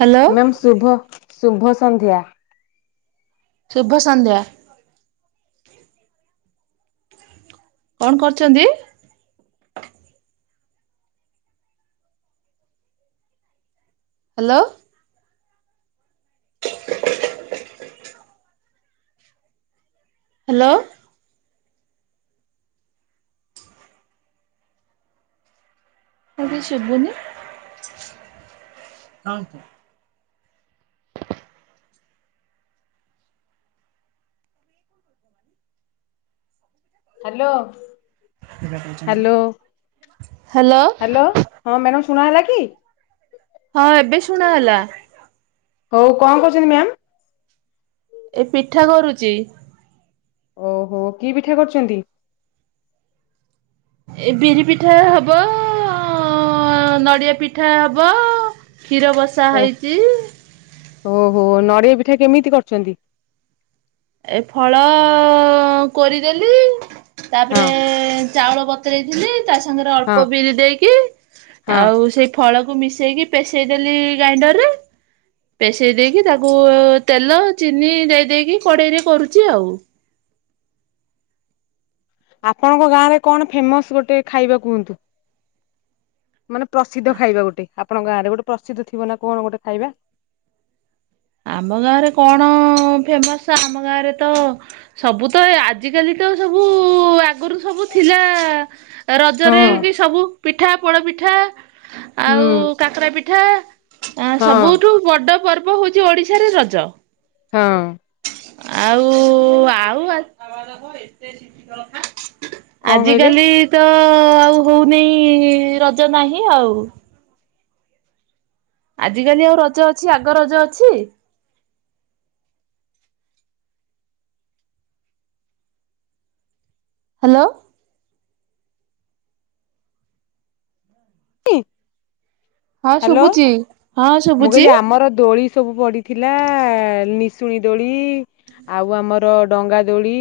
Hello ma'am ଶୁଭ ଶୁଭ ସନ୍ଧ୍ୟା। ଶୁଭ ସନ୍ଧ୍ୟା। କଣ କରୁଛନ୍ତି? ହ୍ୟାଲୋ। ହ୍ୟାଲୋ। କଣ କିଛି ଶୁଭୁନି? କଣ? ହ୍ୟାଲୋ। ହ୍ୟାଲୋ ହ୍ୟାଲୋ ହଁ ମ୍ୟାଡ଼ାମ ଶୁଣା ଗଲା କି? ହଁ ଏବେ ଶୁଣା ଗଲା। ହଉ କଣ କରହୁଛନ୍ତି ମ୍ୟାମ୍? ଏ ପିଠା କରୁଛି। ଓହୋ କି ପିଠା କରୁଛନ୍ତି? ଏ ବିରି ପିଠା ହବ ଅ ଅ ନଡ଼ିଆ ପିଠା ହବ କ୍ଷୀର ବସା ଓ ହେଇଛି। ଓହୋ, ନଡ଼ିଆ ପିଠା କେମିତି କରିଛନ୍ତି? ଏ ଫଳ କୋରିଦେଲି ହଁ ତାପରେ ଚାଉଳ ବତୁରେଇ ଥିଲି ତା ସାଙ୍ଗରେ ହଁ ଅଳ୍ପ ବିରି ଦେଇକି ହଁ ଆଉ ସେଇ ଫଳକୁ ମିଶେଇକି ପେସେଇହଲଦେଲି ଗ୍ରାଇଣ୍ଡର ରେ। ପେଷେଇ ଦେଇକି ତାକୁ ତେଲ ଚିନି ଦେଇ ଦେଇକି କଡେଇରେ କରୁଛି ଆଉ। ଆପଣଙ୍କ ଗାଁ ରେ କଣ ଫେମସ୍ ଗୋଟେ ଖାଇବା କୁହନ୍ତୁ? ମାନେ ପ୍ରସିଦ୍ଧ ଖାଇବା ଗୋଟେ ଆପଣ ଗାଁରେ ଗୋଟେ ପ୍ରସିଦ୍ଧ ଥିବ ନା କଣ ଗୋଟେ ଖାଇବା? ଆମ ଗାଁରେ କଣ ଫେମସ ଆମ ଗାଁରେ ତ ସବୁ ତ ଆଜିକାଲି ତ ସବୁ ଆଗରୁ ସବୁ ଥିଲା ହଁ ରଜରେ କି ସବୁ ପିଠା ପୋଡ ପିଠା ହୁଁ ଆଉ କାକରା ପିଠା, ହଁ ସବୁଠୁ ବଡ ପର୍ବ ହଉଛି ଓଡିଶାରେ ରଜ। ହଁ। ଆଉ ଆଉ ଆ କଣ କହିଲେ? ଆଜିକାଲି ତ ଆଉ ହଉନି ରଜ ନାହିଁ ଆଉ। ଆଜି କାଲି ଆଉ ରଜ ଅଛି ଆଗ ରଜ ଅଛି। ହ୍ୟାଲୋ। ନି ହଁ ହ୍ୟାଲୋ, ଶୁଭୁଛି ହଁ ମୁଁ ଶୁଭୁଛି କହିଲି ଆମର ଦୋଳି ସବୁ ପଡି ଥିଲା ନିଶୁଣୀ ଦୋଳି ଆଉ ଆମର ଡଙ୍ଗା ଦୋଳି।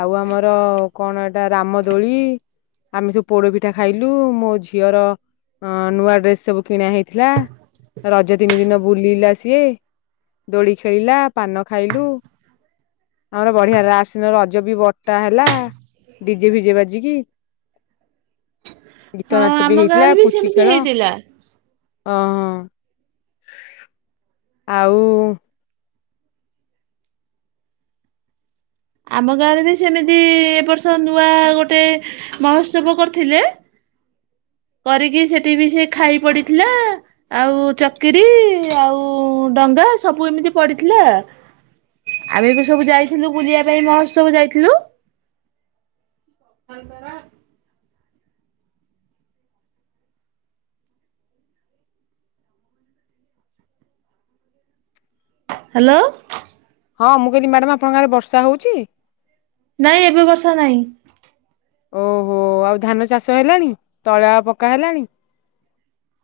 ଆଉ ଆମର କଣ ଏଇଟା ରାମଦୋଳି। ଆମେ ସବୁ ପୋଡପିଠା ଖାଇଲୁ ମୋ ଝିଅର ଅ ନୂଆ ଡ୍ରେସ ସବୁ କିଣା ହେଇଥିଲା ରଜ ତିନି ଦିନ ବୁଲିଲା ସିଏ? ଦୋଳି ଖେଳିଲା ପାନ ଖାଇଲୁ। ଆମର ବଢିଆ ଲସ୍ ଦିନ ରଜ ବି ବଟା ହେଲା। ଡିଜେ ଭିଜେ ବାଜିିକି। ଗୀତ ହଁ ନାଚ ବି ଆମ ହେଇଥିଲା ଗାଁରେ ପୁଚି ସେମିତି ଖେଳ। ହେଇଥିଲା। ଓ ହଁ ଆଉ ଆମ ଗାଁରେ ବି ସେମିତି ଏବ ବର୍ଷ ନୂଆ ଗୋଟେ ମହୋତ୍ସବ କରିଥିଲେ କରିକି ସେଠି ବି ସେ ଖାଇ ପଡିଥିଲା। ଆଉ ଚକିରିୀ ଆଉ ଡଙ୍ଗା ସବୁ ଏମିତି ପଡିଥିଲା। ଆମେ ବି ସବୁ ଯାଇଥିଲୁ ବୁଲିବା ପାଇଁ ମହୋତ୍ସବ ଯାଇଥିଲୁ। ହ୍ୟାଲୋ। ହଁ ମୁଁ କଇଲି ମ୍ୟାଡାମ ଆପଣଙ୍କ ଗାଁରେ ବର୍ଷା ହଉଛି? ନାଇଁ ଏବେ ବର୍ଷା ନାହିଁ। ଓହୋ, ଆଉ ଧାନ ଚାଷ ହେଲାଣି ତଳା ପକ୍କା ହେଲାଣି?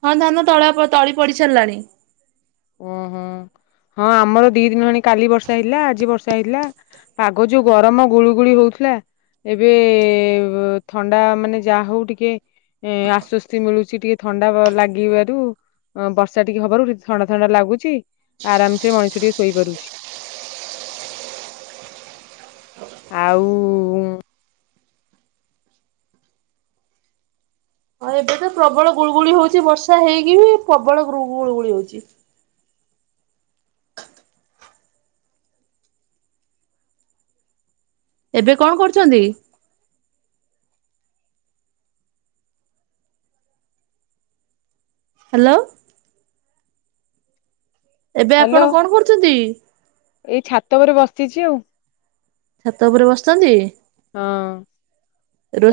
ହଁ ଧାନ ତଳା ତଳି ପଡି ସାରିଲାଣି। ଓହୋ, ହଁ ଆମର ଦି ଦିନ ହେଣି କାଲି ବର୍ଷା ହେଇଲା ଆଜି ବର୍ଷା ହେଇଥିଲା। ପାଗ ଯୋଉ ଗରମ ଗୁଳିୁ ଗୁଳି ହଉଥିଲା। ଏବେ ଥଣ୍ଡା ମାନେ ଯାହା ହଉ ଟିକେ ଏଁ ଆଶ୍ଵସ୍ତି ମିଳୁଚି ଟିକେ ଥଣ୍ଡା ଲାଗିବାରୁ ବର୍ଷା ଟିକେ ହବାରୁ ଥଣ୍ଡା ଥଣ୍ଡା ଲାଗୁଛିି ଆରାମସେ ମଣିଷ ଟିକେ ଶୋଇପାରୁଛି। ଆଉ ହଁ ଏବେ ତ ପ୍ରବଳ ଗୁଳୁଗୁଳି ହଉଛି ବର୍ଷା ହେଇକି ବି ପ୍ରବଳ ଗୁଳୁଗୁଳି ହଉଛି। ଏବେ କଣ କରୁଛନ୍ତି? ହ୍ୟାଲୋ। ଏବେ ହ୍ୟାଲୋ ଆପଣ କଣ କରୁଛନ୍ତି? ଏଇ ଛାତ ଉପରେ ବସିଛି ଆଉ। ଛାତ ଉପରେ ବସିଛନ୍ତି। ହଁ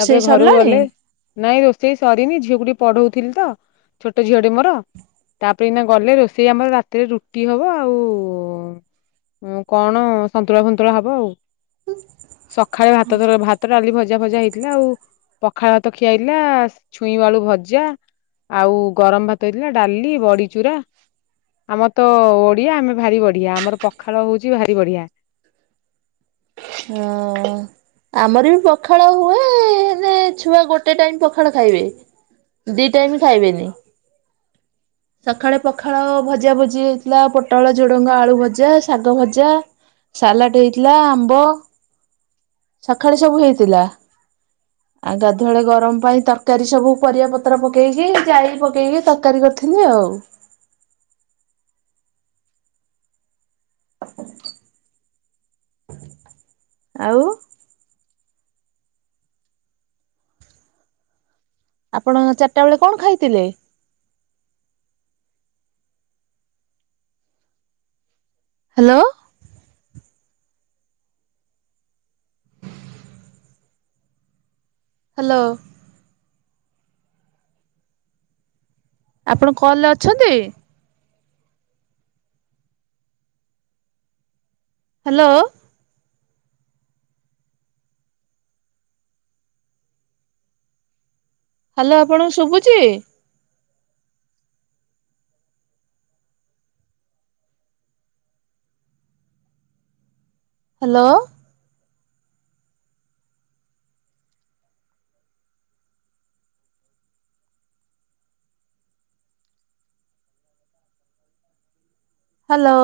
ତାପରେ ଘରକୁ ସରିଲାଣି? ଗଲେ। ନାଇଁ ରୋଷେଇ ସରିନି ଝିଅକୁ ଟିକେ ପଢଉଥିଲି ତ ଛୋଟ ଝିଅଟିେ ମୋର। ତାପରେ ଏଇନା ଗଲେ ରୋଷେଇ ଆମର ରାତିରେ ରୁଟି ହବ ଆଉ। ଆଉ କଣ ସନ୍ତୁଳା ଫନ୍ତୁଳା ହବ ଆଉ। ସଖାଳେ ଭାତ ଧର ଭାତଟଡାଲି ଭଜା ଭଜା ହେଇଚି। ଥିଲା ଆଉ ପଖାଳ ଭାତ ଖିଆଏଇଥିଲା ଛୁଇଁବାଳୁ ଭଜା। ଆଉ ଗରମ ଭାତ ହେଇଥିଲା ଡାଲି ବଡିଚୁରା ଆମର ତ ଓଡିଆ ଆମେ ଭାରି ବଢିଆ ଆମର ପଖାଳ ହଉଛି ଭାରି ବଢିଆ। ହଁ। ଆମର ବି ପଖାଳ ହୁଏ ହେ ଛୁଆ ଗୋଟେ ଟାଇମ ପଖାଳ ଖାଇବେ। ଦି ଟାଇମ୍ ଖାଇବେନି। ସଖାଳେ ପଖାଳ ଭଜା ଭଜି ହେଇଥିଲା ପୋଟଳ ଝୁଡ଼ଙ୍ଗ ଆଳୁ ଭଜା ଶାଗ ଭଜା। ସାଲାଡ ହେଇଥିଲା ଆମ୍ବ। ସକାଳେ ସବୁ ହେଇଥିଲେ। ଆଉ ଗାଧୁଆଳେ ଗରମ ପାଇଁ ତରକାରୀ ସବୁ ପରିବା ପତ୍ର ପକେଇକି ଜାଇ ପକେଇକି ତରକାରୀ କରିଥିଲି ଆଉ। ଆଉ ଆପଣ ଚାରିଟା ବେଳେ କଣ ଖାଇଥିଲେ? ହ୍ୟାଲୋ। ହ୍ୟାଲୋ। ଆପଣ କଲ୍ରେ ଅଛନ୍ତି? ହ୍ୟାଲୋ। ହ୍ୟାଲୋ ଆପଣଙ୍କୁ ଶୁଭୁଛି? ହ୍ୟାଲୋ। ହ୍ୟାଲୋ।